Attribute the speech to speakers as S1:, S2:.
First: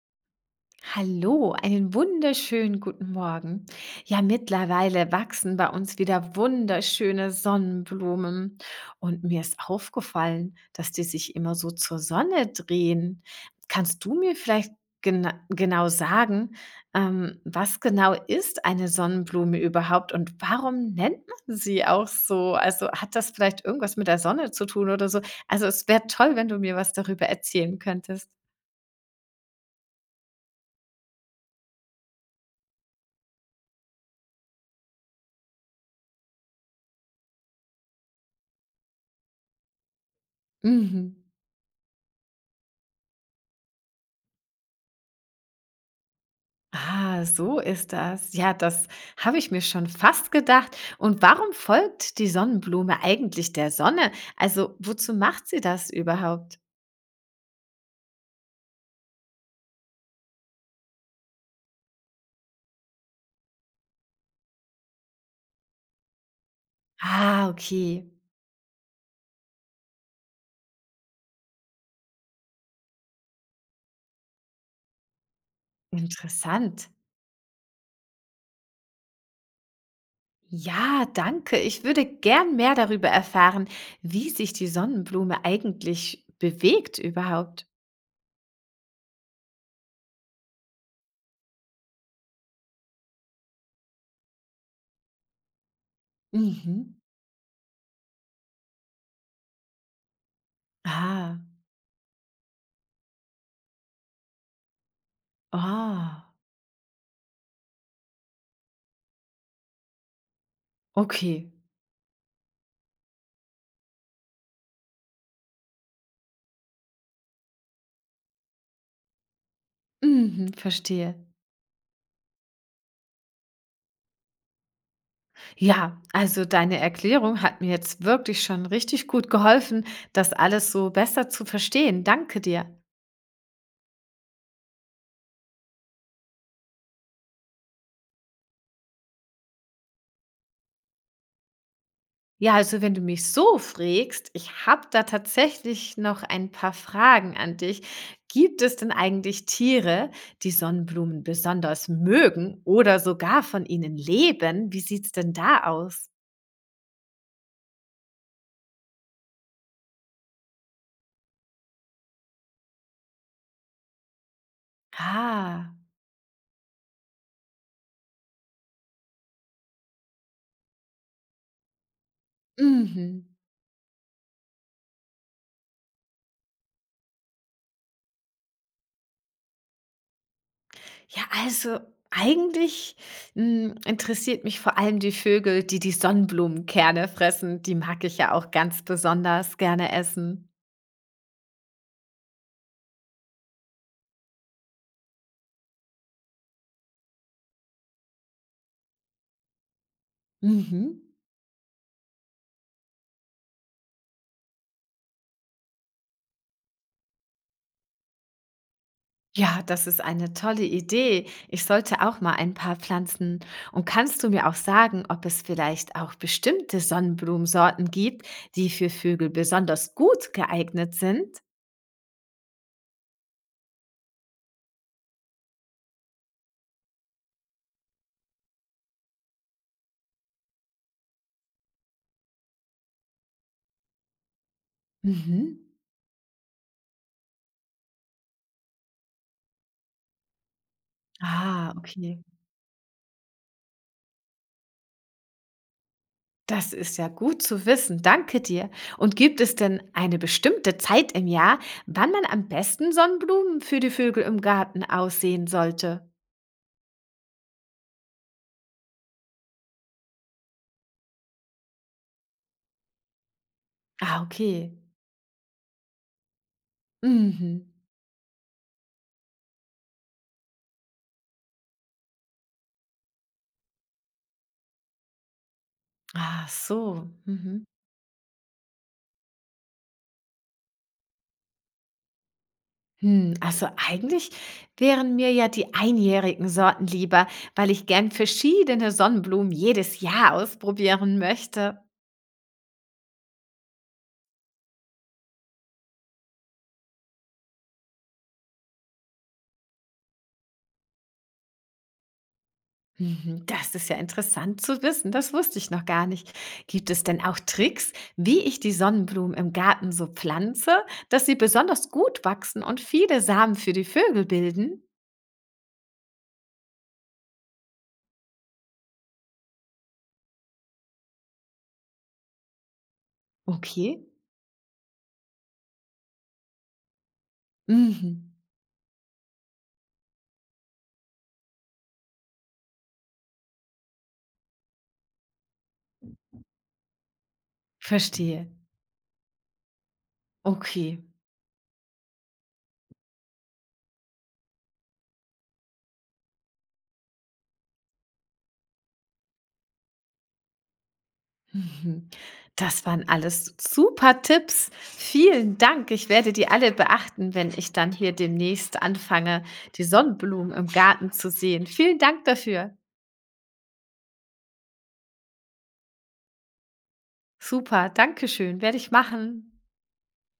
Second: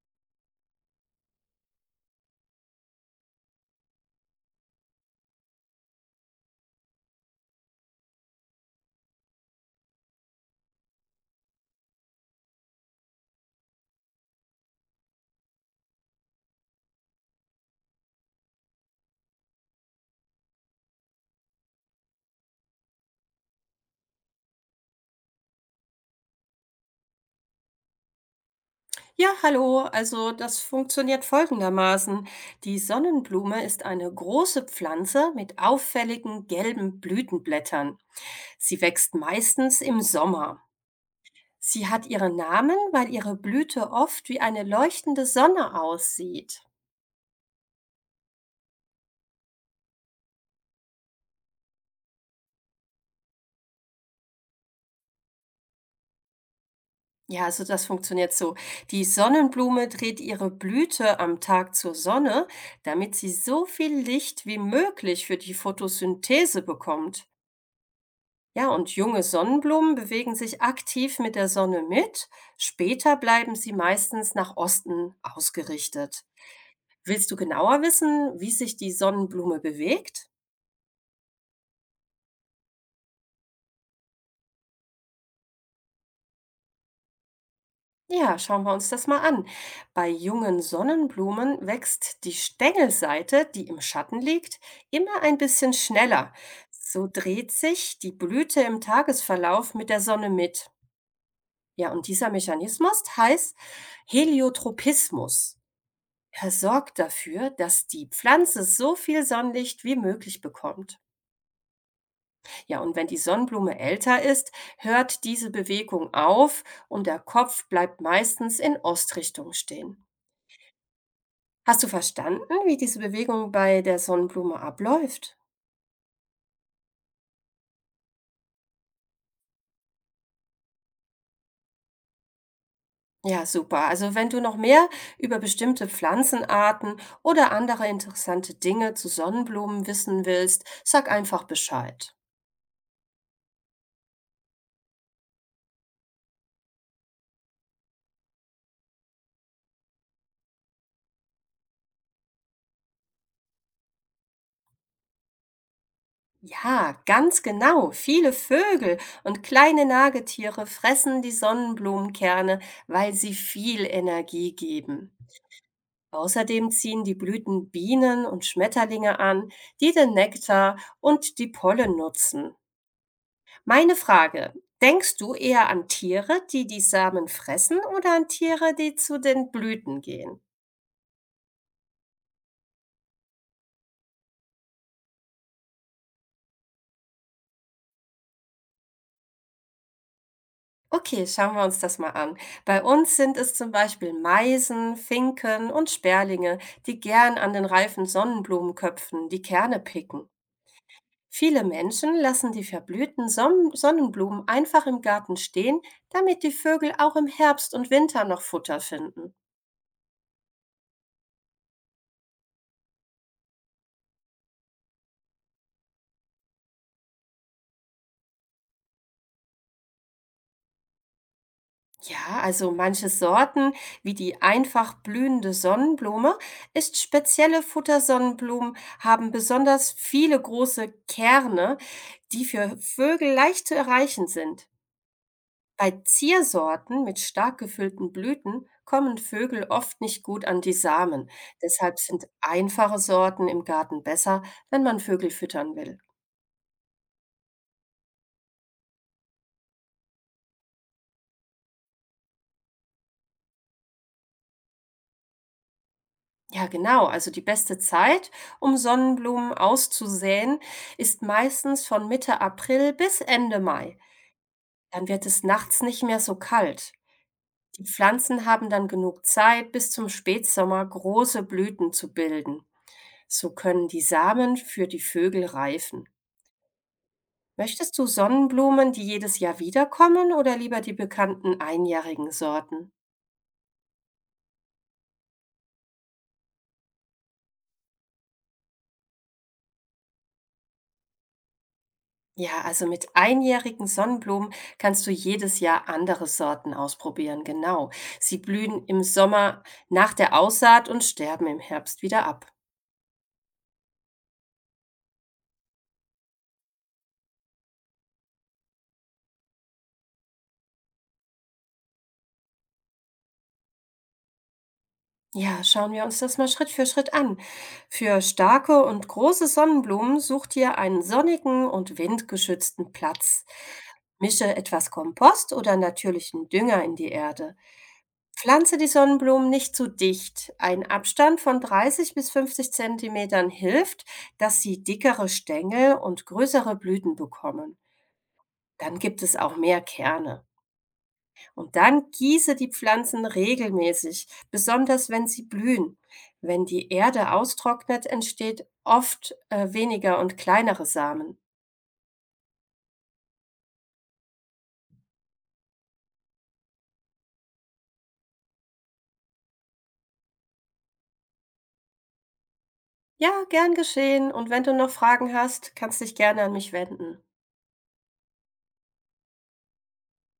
S1: Hallo, einen wunderschönen guten Morgen. Ja, mittlerweile wachsen bei uns wieder wunderschöne Sonnenblumen. Und mir ist aufgefallen, dass die sich immer so zur Sonne drehen. Kannst du mir vielleicht genau sagen, was genau ist eine Sonnenblume überhaupt und warum nennt man sie auch so? Also hat das vielleicht irgendwas mit der Sonne zu tun oder so? Also es wäre toll, wenn du mir was darüber erzählen könntest.
S2: Ja, hallo. Also das funktioniert folgendermaßen. Die Sonnenblume ist eine große Pflanze mit auffälligen gelben Blütenblättern. Sie wächst meistens im Sommer.
S1: Mhm.
S2: Sie hat ihren Namen, weil ihre Blüte oft wie eine leuchtende Sonne aussieht.
S1: Ah, so ist das. Ja, das habe ich mir schon fast gedacht. Und warum folgt die Sonnenblume eigentlich der Sonne? Also, wozu macht sie das überhaupt?
S2: Ja, also das funktioniert so. Die Sonnenblume dreht ihre Blüte am Tag zur Sonne, damit sie so viel Licht wie möglich für die Photosynthese bekommt.
S1: Ah, okay.
S2: Ja, und junge Sonnenblumen bewegen sich aktiv mit der Sonne mit. Später bleiben sie meistens nach Osten ausgerichtet.
S1: Interessant.
S2: Willst du genauer wissen, wie sich die Sonnenblume bewegt?
S1: Ja, danke. Ich würde gern mehr darüber erfahren, wie sich die Sonnenblume eigentlich bewegt überhaupt.
S2: Ja, schauen wir uns das mal an. Bei jungen Sonnenblumen wächst die Stängelseite, die im Schatten liegt, immer ein bisschen schneller.
S1: Mhm.
S2: So dreht sich die Blüte im Tagesverlauf mit der Sonne mit.
S1: Ah,
S2: Ja, und dieser Mechanismus heißt Heliotropismus.
S1: ah,
S2: Er sorgt dafür, dass die Pflanze so viel Sonnenlicht wie möglich bekommt.
S1: okay.
S2: Ja, und wenn die Sonnenblume älter ist, hört diese Bewegung auf und der Kopf bleibt meistens in Ostrichtung stehen.
S1: Mhm, verstehe.
S2: Hast du verstanden, wie diese Bewegung bei der Sonnenblume abläuft?
S1: Ja, also deine Erklärung hat mir jetzt wirklich schon richtig gut geholfen, das alles so besser zu verstehen. Danke dir.
S2: Ja, super. Also wenn du noch mehr über bestimmte Pflanzenarten oder andere interessante Dinge zu Sonnenblumen wissen willst, sag einfach Bescheid.
S1: Ja, also wenn du mich so frägst, ich habe da tatsächlich noch ein paar Fragen an dich. Gibt es denn eigentlich Tiere, die Sonnenblumen besonders mögen oder sogar von ihnen leben? Wie sieht's denn da aus?
S2: Ja, ganz genau. Viele Vögel und kleine Nagetiere fressen die Sonnenblumenkerne, weil sie viel Energie geben.
S1: Ah,
S2: Außerdem ziehen die Blüten Bienen und Schmetterlinge an, die den Nektar und die Pollen nutzen.
S1: mhm.
S2: Meine Frage, denkst du eher an Tiere, die die Samen fressen oder an Tiere, die zu den Blüten gehen?
S1: Ja, also eigentlich, hm, interessiert mich vor allem die Vögel, die die Sonnenblumenkerne fressen. Die mag ich ja auch ganz besonders gerne essen.
S2: Okay, schauen wir uns das mal an. Bei uns sind es zum Beispiel Meisen, Finken und Sperlinge, die gern an den reifen Sonnenblumenköpfen die Kerne picken.
S1: Mhm.
S2: Viele Menschen lassen die verblühten Sonnenblumen einfach im Garten stehen, damit die Vögel auch im Herbst und Winter noch Futter finden.
S1: Ja, das ist eine tolle Idee. Ich sollte auch mal ein paar pflanzen. Und kannst du mir auch sagen, ob es vielleicht auch bestimmte Sonnenblumensorten gibt, die für Vögel besonders gut geeignet sind?
S2: Ja, also manche Sorten, wie die einfach blühende Sonnenblume, ist spezielle Futtersonnenblumen, haben besonders viele große Kerne, die für Vögel leicht zu erreichen sind.
S1: Mhm.
S2: Bei Ziersorten mit stark gefüllten Blüten kommen Vögel oft nicht gut an die Samen.
S1: Ah,
S2: Deshalb
S1: okay.
S2: sind einfache Sorten im Garten besser, wenn man Vögel füttern will.
S1: Das ist ja gut zu wissen, danke dir. Und gibt es denn eine bestimmte Zeit im Jahr, wann man am besten Sonnenblumen für die Vögel im Garten aussehen sollte?
S2: Ja, genau. Also die beste Zeit, um Sonnenblumen auszusäen, ist meistens von Mitte April bis Ende Mai.
S1: Ah, okay.
S2: Dann wird es nachts nicht mehr so kalt.
S1: Mhm.
S2: Die Pflanzen haben dann genug Zeit, bis zum Spätsommer große Blüten zu bilden. So können die Samen für die Vögel reifen.
S1: Ach so. Mhm.
S2: Möchtest du Sonnenblumen, die jedes Jahr wiederkommen, oder lieber die bekannten einjährigen Sorten?
S1: Hm, also eigentlich wären mir ja die einjährigen Sorten lieber, weil ich gern verschiedene Sonnenblumen jedes Jahr ausprobieren möchte.
S2: Ja, also mit einjährigen Sonnenblumen kannst du jedes Jahr andere Sorten ausprobieren, genau. Sie blühen im Sommer nach der Aussaat und sterben im Herbst wieder ab.
S1: Mhm, das ist ja interessant zu wissen. Das wusste ich noch gar nicht. Gibt es denn auch Tricks, wie ich die Sonnenblumen im Garten so pflanze, dass sie besonders gut wachsen und viele Samen für die Vögel bilden?
S2: Ja, schauen wir uns das mal Schritt für Schritt an. Für starke und große Sonnenblumen such dir einen sonnigen und windgeschützten Platz.
S1: Okay.
S2: Mische etwas Kompost oder natürlichen Dünger in die Erde.
S1: Mhm.
S2: Pflanze die Sonnenblumen nicht zu dicht. Ein Abstand von 30 bis 50 Zentimetern hilft, dass sie dickere Stängel und größere Blüten bekommen.
S1: Verstehe.
S2: Dann gibt es auch mehr Kerne.
S1: Okay.
S2: Und dann gieße die Pflanzen regelmäßig, besonders wenn sie blühen. Wenn die Erde austrocknet, entsteht oft weniger und kleinere Samen.
S1: Mhm. Das waren alles super Tipps. Vielen Dank. Ich werde die alle beachten, wenn ich dann hier demnächst anfange, die Sonnenblumen im Garten zu sehen. Vielen Dank dafür.
S2: Ja, gern geschehen. Und wenn du noch Fragen hast, kannst dich gerne an mich wenden.
S1: Super. Dankeschön. Werde ich machen.